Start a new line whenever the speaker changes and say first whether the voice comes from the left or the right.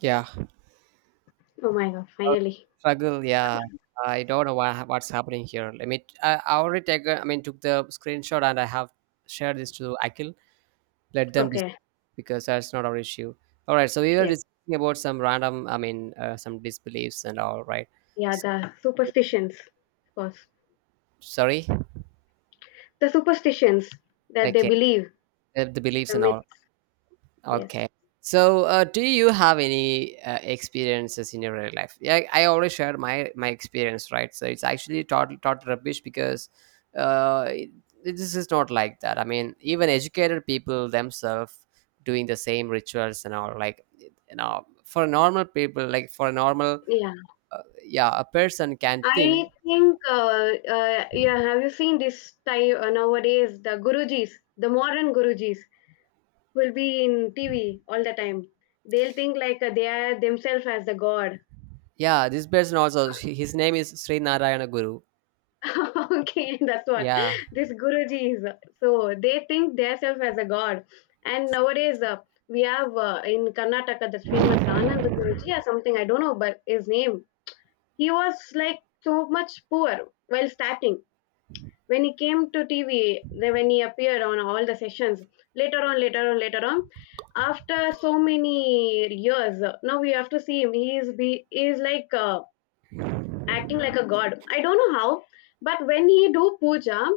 right: Yeah,
left: Oh my God, finally.
right: struggle. Yeah, I don't know what's happening here. Let me. I already take. Took the screenshot and I have shared this to Akil. Let them dis-
left: Okay.
right: because that's not our issue. All right. So we were
left: Yes.
right: discussing about some random. I mean, some disbeliefs and all. Right.
left: Yeah,
right: So,
left: the superstitions, of course.
right: sorry.
left: The superstitions that they
right: Okay.
left: believe,
right: The beliefs
left: the
right: and
left: myths.
right: all.
left: Yes.
right: Okay. So, do you have any experiences in your real life? Yeah, I already shared my experience, right? So it's actually total rubbish because uh, it, this is not like that. I mean, even educated people themselves doing the same rituals and all, like you know, for normal people, like for a normal,
left: Yeah.
right: yeah, a person can think,
left: I think, yeah, have you seen this type nowadays? The gurujis, the modern gurujis will be in TV all the time. They'll think like they are themselves as the god.
right: yeah, this person also, his name is Sri Narayana Guru.
left: Okay, that's what
right: Yeah.
left: this Guruji is. So they think themselves as a god. And nowadays, we have in Karnataka that famous Anand Guruji or something, I don't know, but his name. He was like so much poor while starting. When he came to TV, then when he appeared on all the sessions, later on, later on, later on, after so many years, now we have to see him. He is like acting like a god. I don't know how, but when he do puja,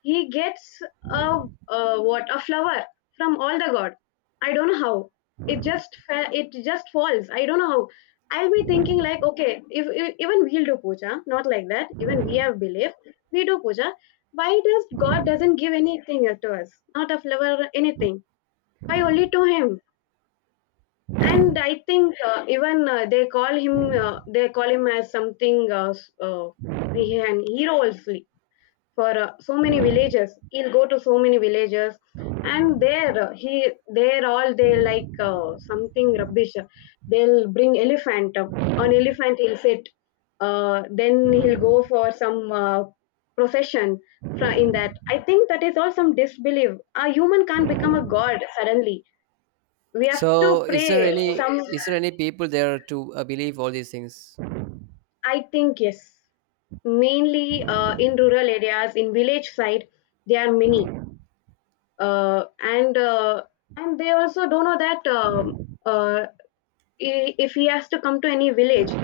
left: he gets a, a what a flower from all the god. I don't know how. It just falls. I don't know how. I'll be thinking like, okay, if even we'll do puja, not like that. Even we have belief, we do puja. Why does God doesn't give anything to us? Not a flower, anything. Why only to Him? And I think even they call him as something an hero also for so many villages he'll go to so many villages and there he there all they like something rubbish, they'll bring elephant, on elephant he'll sit, then he'll go for some procession. In that, I think that is all some disbelief. A human can't become a god suddenly, we have to
right: So, is there
left: pray
right: any
left: some.
right: is there any people there to believe all these things?
left: I think yes, mainly in rural areas, in village side there are many. uh, and uh, and they also don't know that uh, if he has to come to any village,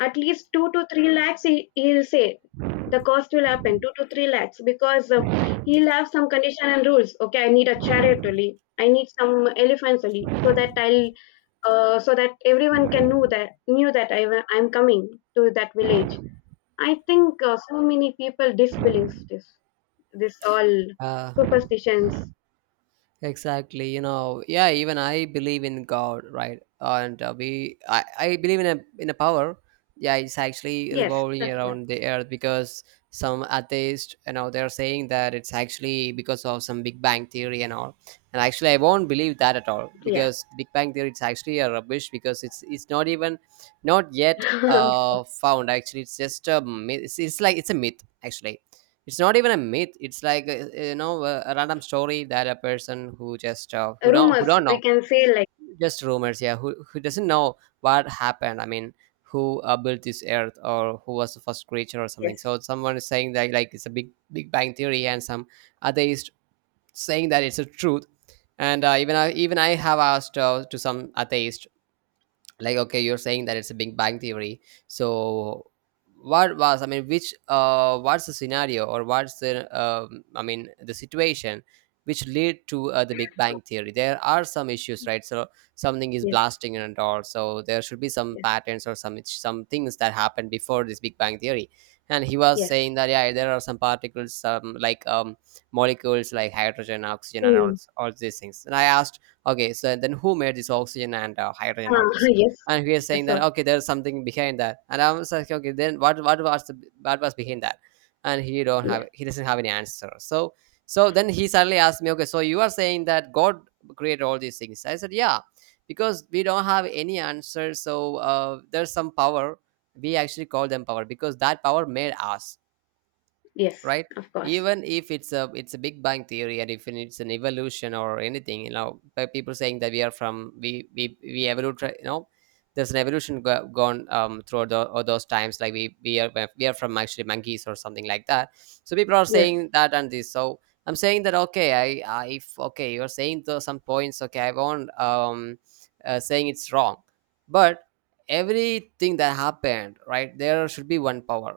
left: at least two to three lakhs he'll say the cost will happen two to three lakhs because he'll have some condition and rules. Okay, I need a chariot only. I need some elephants only, so that I'll so that everyone can know that knew that I'm coming to that village. I think so many people disbelieve this this all
right: Uh,
left: superstitions.
right: Exactly, you know, yeah. Even I believe in God, right? And I believe in a power. Yeah, it's actually
left: Yes,
right: revolving
left: that's why.
right: around the earth because some atheists, you know, they're saying that it's actually because of some Big Bang theory and all. And actually, I won't believe that at all
left: Yeah.
right: because Big Bang theory, it's actually a rubbish because it's not even not yet found. Actually, it's just a myth. It's a myth actually. It's not even a myth. It's like you know a random story that a person who just who
left: Rumors,
right: don't
left: we
right: know,
left: can say like
right: just rumors, yeah, who doesn't know what happened. I mean, who built this earth or who was the first creature or
left: yes,
right: something. So someone is saying that like it's a big bang theory and some atheist saying that it's a truth. And even I have asked to some atheist, like okay, you're saying that it's a big bang theory. So what was, I mean, which what's the scenario or what's the I mean the situation which lead to the big bang theory? There are some issues, right? So something is
left: yes,
right: blasting and all, so there should be some
left: yes,
right: patterns or some things that happened before this big bang theory. And he was
left: yes.
right: saying that yeah, there are some particles, some like molecules like hydrogen, oxygen and
left: Mm.
right: all these things. And I asked, okay, so then who made this oxygen and hydrogen, all this?
left: Yes.
right: And he was saying
left: That's
right: that
left: all.
right: okay, there's something behind that. And I was like, okay, then what was what was behind that. And
left: Yeah,
right: he doesn't have any answer. So so then he suddenly asked me, okay, so you are saying that God created all these things. I said yeah, because we don't have any answer. So there's some power, we actually call them power because that power made us,
left: Yes,
right: right?
left: of course.
right: Even if it's a it's a big bang theory and if it's an evolution or anything, you know, by people saying that we are from, we evolved, you know, there's an evolution gone throughout all those times, like we are from actually monkeys or something like that. So people are
left: Yes.
right: saying that. And this so I'm saying that okay, I, if okay, you're saying some points, okay, I won't saying it's wrong, but everything that happened, right, there should be one power.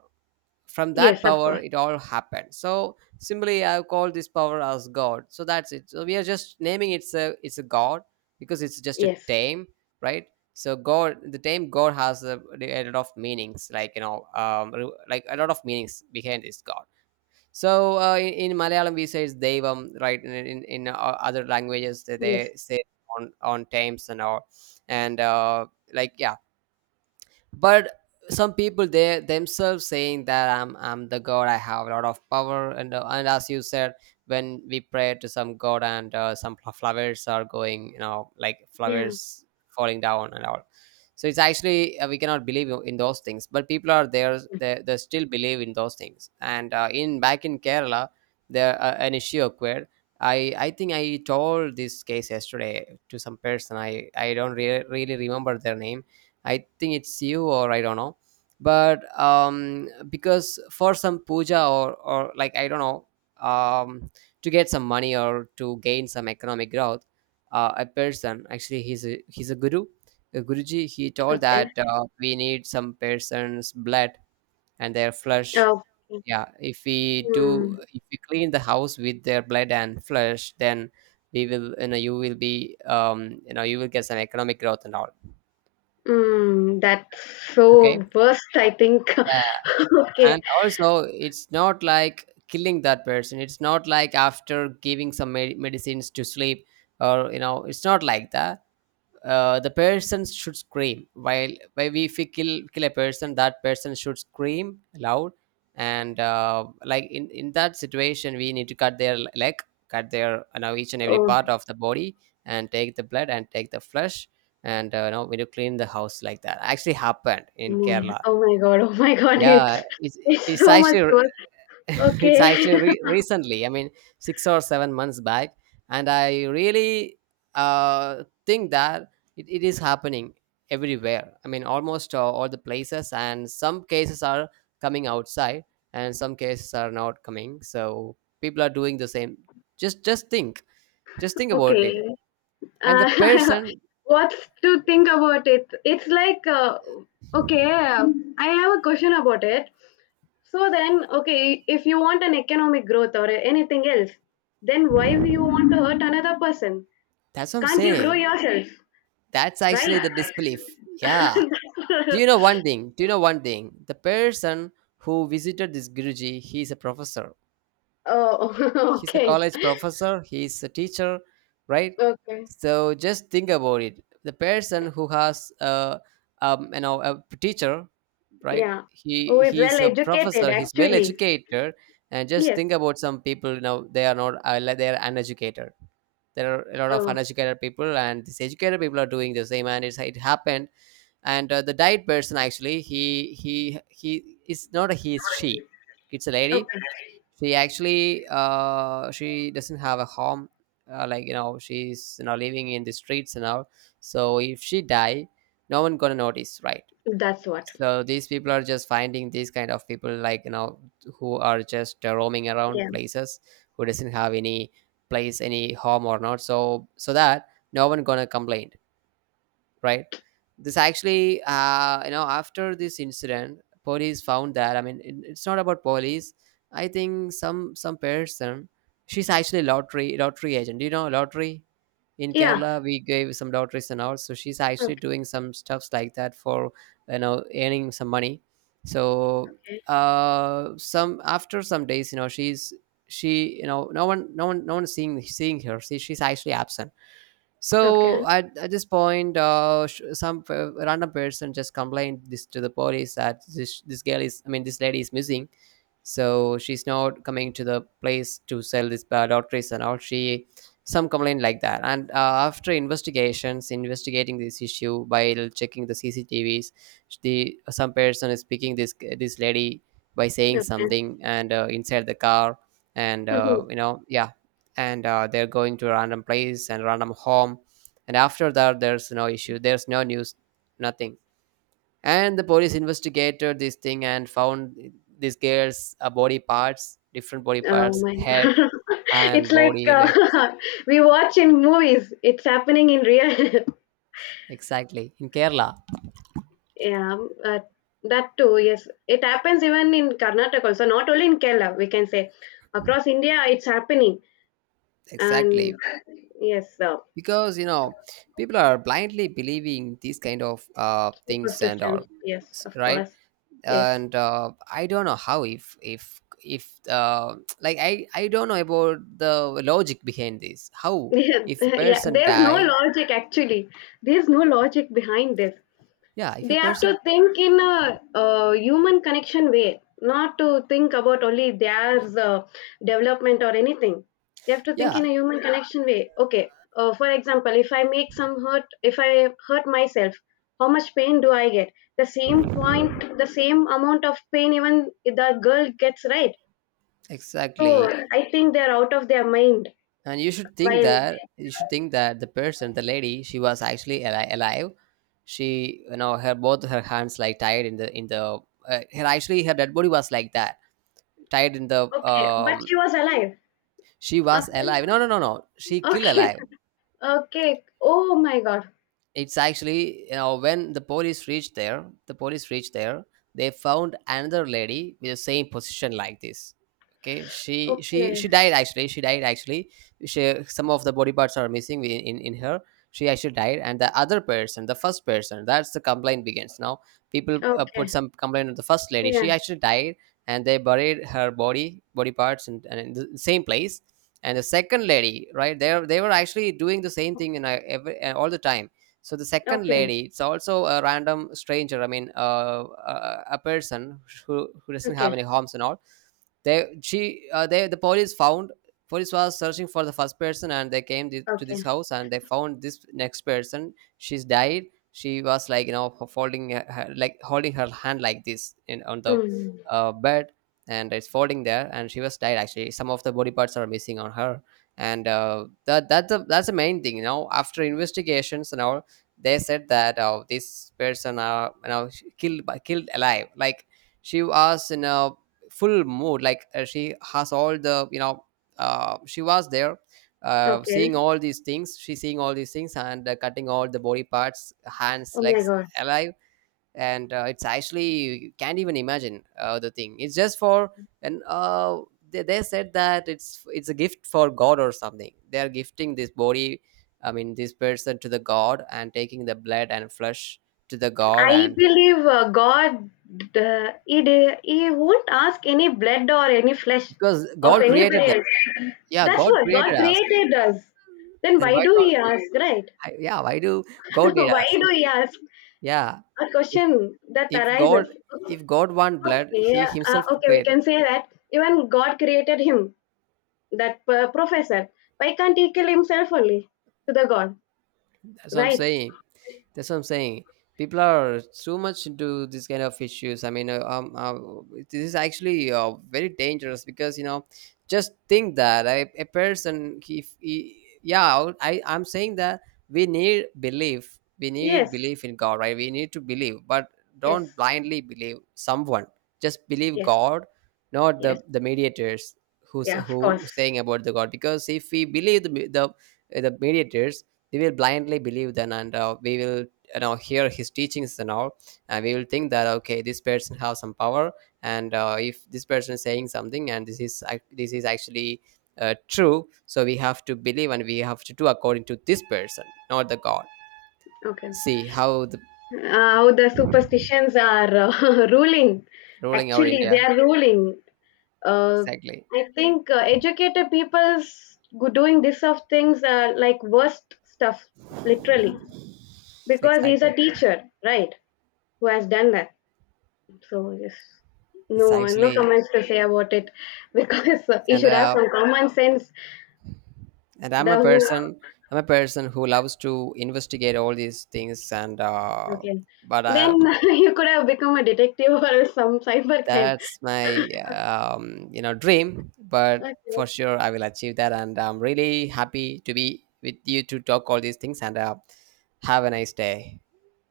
right: From that
left: Yes, of
right: power
left: course.
right: it all happened, so simply I call this power as God. So that's it. So we are just naming, it's a god because it's just a
left: Yes.
right: name, right? So God, the name God has a lot of meanings, like you know, like a lot of meanings behind this God. So in Malayalam we say it's devam, right? In in other languages
left: Yes.
right: they say on times and all. And like yeah. But some people they themselves saying that I'm the god, I have a lot of power. And and as you said, when we pray to some god and some flowers are going, you know, like
left: Yeah.
right: flowers falling down and all. So it's actually we cannot believe in those things, but people are there, they still believe in those things. And in back in Kerala there an issue occurred. I think I told this case yesterday to some person. I don't really remember their name. I think it's you or I don't know. But because for some puja or like I don't know, um, to get some money or to gain some economic growth, a person, actually, he's a guru, a guruji. He told
left: Okay.
right: that we need some person's blood and their flesh.
left: Oh.
right: Yeah, if we do,
left: Mm.
right: if we clean the house with their blood and flesh, then we will, you know, you will be, you know, you will get some economic growth and all.
left: Mm, that's
right: Okay.
left: so worst, I think. Okay.
right: And also it's not like killing that person. It's not like after giving some medicines to sleep or you know it's not like that. The person should scream, while if we kill a person, that person should scream loud. And like in that situation we need to cut their leg, cut their, you know, each and every
left: Oh
right: part of the body and take the blood and take the flesh. And you know, we need to clean the house. Like that actually happened in Kerala.
left: oh my God. Oh my God.
right: Yeah, it's
left: It's so much
right: actually
left: worse.
right: it's
left: Okay.
right: actually recently, I mean, 6 or 7 months back. And I really think that it is happening everywhere. I mean, almost all the places and some cases are coming outside and some cases are not coming. So people are doing the same. Just think, just think about it.
left: Okay.
right: And the
left: Uh,
right: person,
left: what's to think about it? It's like, okay, I have a question about it. So then, okay, if you want an economic growth or anything else, then why you want to hurt another person?
right: that's what I'm
left: Can't you grow
right: saying,
left: yourself,
right: that's actually
left: right?
right: the disbelief, yeah. Do you know one thing? Do you know one thing? The person who visited this Guruji, he's a professor.
left: Oh,
right: He's a
left: okay,
right: college professor. He's a teacher, right?
left: okay,
right: So just think about it. The person who has, you know, a teacher, right?
left: yeah. Who is well
right: He's a
left: educated,
right: professor. He's well
left: actually?
right: educated. And just
left: Yes.
right: think about some people. You know, they are not. Like they are uneducated. There are a lot of
left: Oh,
right: uneducated people, and these educated people are doing the same, and it happened. And the diet person, actually, he is not a he, it's she, it's a lady.
left: okay.
right: She actually she doesn't have a home, like you know, she's, you know, living in the streets and all. So if she die, no one gonna notice, right?
left: That's what.
right: So these people are just finding these kind of people, like you know, who are just roaming around
left: Yeah.
right: places, who doesn't have any place, any home or not, so so that no one gonna complain, right? This actually, you know, after this incident, police found that. I mean, it's not about police. I think some person, she's actually lottery agent. Do you know lottery? In
left: Yeah.
right: Kerala, we gave some lotteries and all. So she's actually
left: Okay.
right: doing some stuffs like that for, you know, earning some money. So some after some days, you know, she, you know, no one seeing her. See, she's actually absent.
left: Okay.
right: So at this point, some random person just complained this to the police, that this girl is, I mean, this lady is missing, so she's not coming to the place to sell this doctors and all. She some complaint like that. And after investigations investigating this issue by checking the CCTVs, the some person is picking this lady by saying
left: Okay.
right: something, and inside the car, and
left: Mm-hmm.
right: you know, yeah. And they're going to a random place and random home. And after that, there's no issue, there's no news, nothing. And the police investigated this thing, and found this girl's body parts, different body
left: Oh
right: parts,
left: my!
right: head,
left: It's
right: hand,
left: like
right: body, like,
left: we watch in movies. It's happening in real.
right: exactly. In Kerala.
left: Yeah, uh, that too. Yes, it happens even in Karnataka. Also, not only in Kerala. We can say across India, it's happening. And
right: Exactly.
left: yes,
right: Because you know, people are blindly believing these kind of things and
left: superstitions.
right: all.
left: Yes, of
right: Right.
left: course. Yes.
right: And I don't know how if like I don't know about the logic behind this, how
left: Yeah,
right: if a
left: yeah.
right: person
left: There's no
right: die.
left: logic actually. There's no logic behind this.
right: Yeah, if
left: They
right: a
left: have to
right: person,
left: think in a, human connection way, not to think about only their uh, development or anything. They have to think
right: yeah,
left: in a human connection way. Okay, for example, if I make some hurt, if I hurt myself, how much pain do I get? The same point, the same amount of pain even the girl gets, right? So
right: exactly.
left: I think they're out of their mind.
right: And you should think
left: While
right: that, you should think that the person, the lady, she was actually alive. She, you know, her both her hands like tied in the her actually her dead body was like that, tied in the
left: okay, but she was alive.
right: she was
left: After
right: alive. No, no, no, no, she killed
left: okay,
right: alive.
left: okay. Oh my god.
right: It's actually, you know, when the police reached there, the police reached there, they found another lady with the same position like this. Okay, she
left: Okay.
right: died actually, she died actually. She, some of the body parts are missing in, in her. She actually died, and the other person, the first person, that's the complaint begins now. People put
left: Okay.
right: some complaint on the first lady, she
left: Yeah.
right: actually died. And they buried her body parts and in the same place. And the second lady right there, they were actually doing the same thing in every, all the time. So the second
left: Okay.
right: lady, it's also a random stranger, I mean a person who doesn't have
left: Okay.
right: any homes and all. They the police found, police was searching for the first person, and they came to this
left: Okay.
right: house, and they found this next person, she's died. She was like, you know, folding her, like holding her hand like this in on the
left: Mm.
right: bed. And it's folding there, and she was died actually, some of the body parts are missing on her. And that that's the main thing, you know, after investigations and all. They said that, oh, this person are, you know, killed by, killed alive like. She was in a full mood, like she has all the, you know, she was there, seeing
left: Okay.
right: all these things, she's seeing all these things, and cutting all the body parts, hands,
left: Oh my
right: legs,
left: God.
right: alive. And it's actually, you can't even imagine the thing, it's just for. And they said that it's a gift for God or something, they are gifting this body, I mean this person, to the God, and taking the blood and flesh to the God.
left: I
right: And
left: believe God. He won't ask any blood or any flesh
right: because
left: of
right: God created
left: anybody
right: them.
left: else.
right: Yeah,
left: That's
right: God
left: what God
right: created us.
left: created us. Then
right: Then
left: why
right: why
left: do
right: don't
left: He ask, right?
right: I, yeah, why do God need
left: Why
right: us
left: do
right: if,
left: He ask?
right: yeah,
left: A
right: if
left: question that
right: if god
left: arises.
right: if God want blood,
left: Okay.
right: He himself
left: Okay. We
right: created.
left: can say that even God created him, that professor. Why can't He kill himself only to the God,
right: That's what I'm
left: right?
right: saying. That's what I'm saying. People are too much into this kind of issues. I mean, this is actually very dangerous because you know, just think that a person, if he, yeah, I, I'm saying that we need belief. We need
left: Yes,
right: belief in God, right? We need to believe, but don't
left: yes,
right: blindly believe someone. Just believe
left: yes,
right: God, not
left: yes.
right: the mediators, who's
left: Yeah, of
right: who
left: course.
right: saying about the God. Because if we believe the mediators, we will blindly believe then, and we will, you know, hear his teachings and all. And we will think that, okay, this person has some power. And if this person is saying something, and this is this is actually true, so we have to believe and we have to do according to this person, not the God.
left: Okay.
right: See how the
left: How the superstitions are ruling.
right: ruling our
left: Actually,
right: India.
left: they are ruling. Uh,
right: Exactly.
left: I think educated doing this of things are like worst stuff, literally, because he's a
right: Exactly.
left: teacher, right? Who has done that. So yes,
right: It's
left: no, no
right: actually,
left: comments to say about it, because he
right: and
left: should have
right: uh,
left: some common sense.
right: and I'm
left: The
right: a
left: who
right: person, I'm a person who loves to investigate all these things, and
left: Okay.
right: but
left: Then
right: I.
left: you could have become a detective or some cyber crime.
right: That's my, you know, dream, but for
left: Okay.
right: sure I will achieve that, and I'm really happy to be with you to talk all these things, and have a nice day.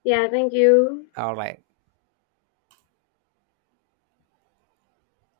left: Yeah, thank you.
right: All right.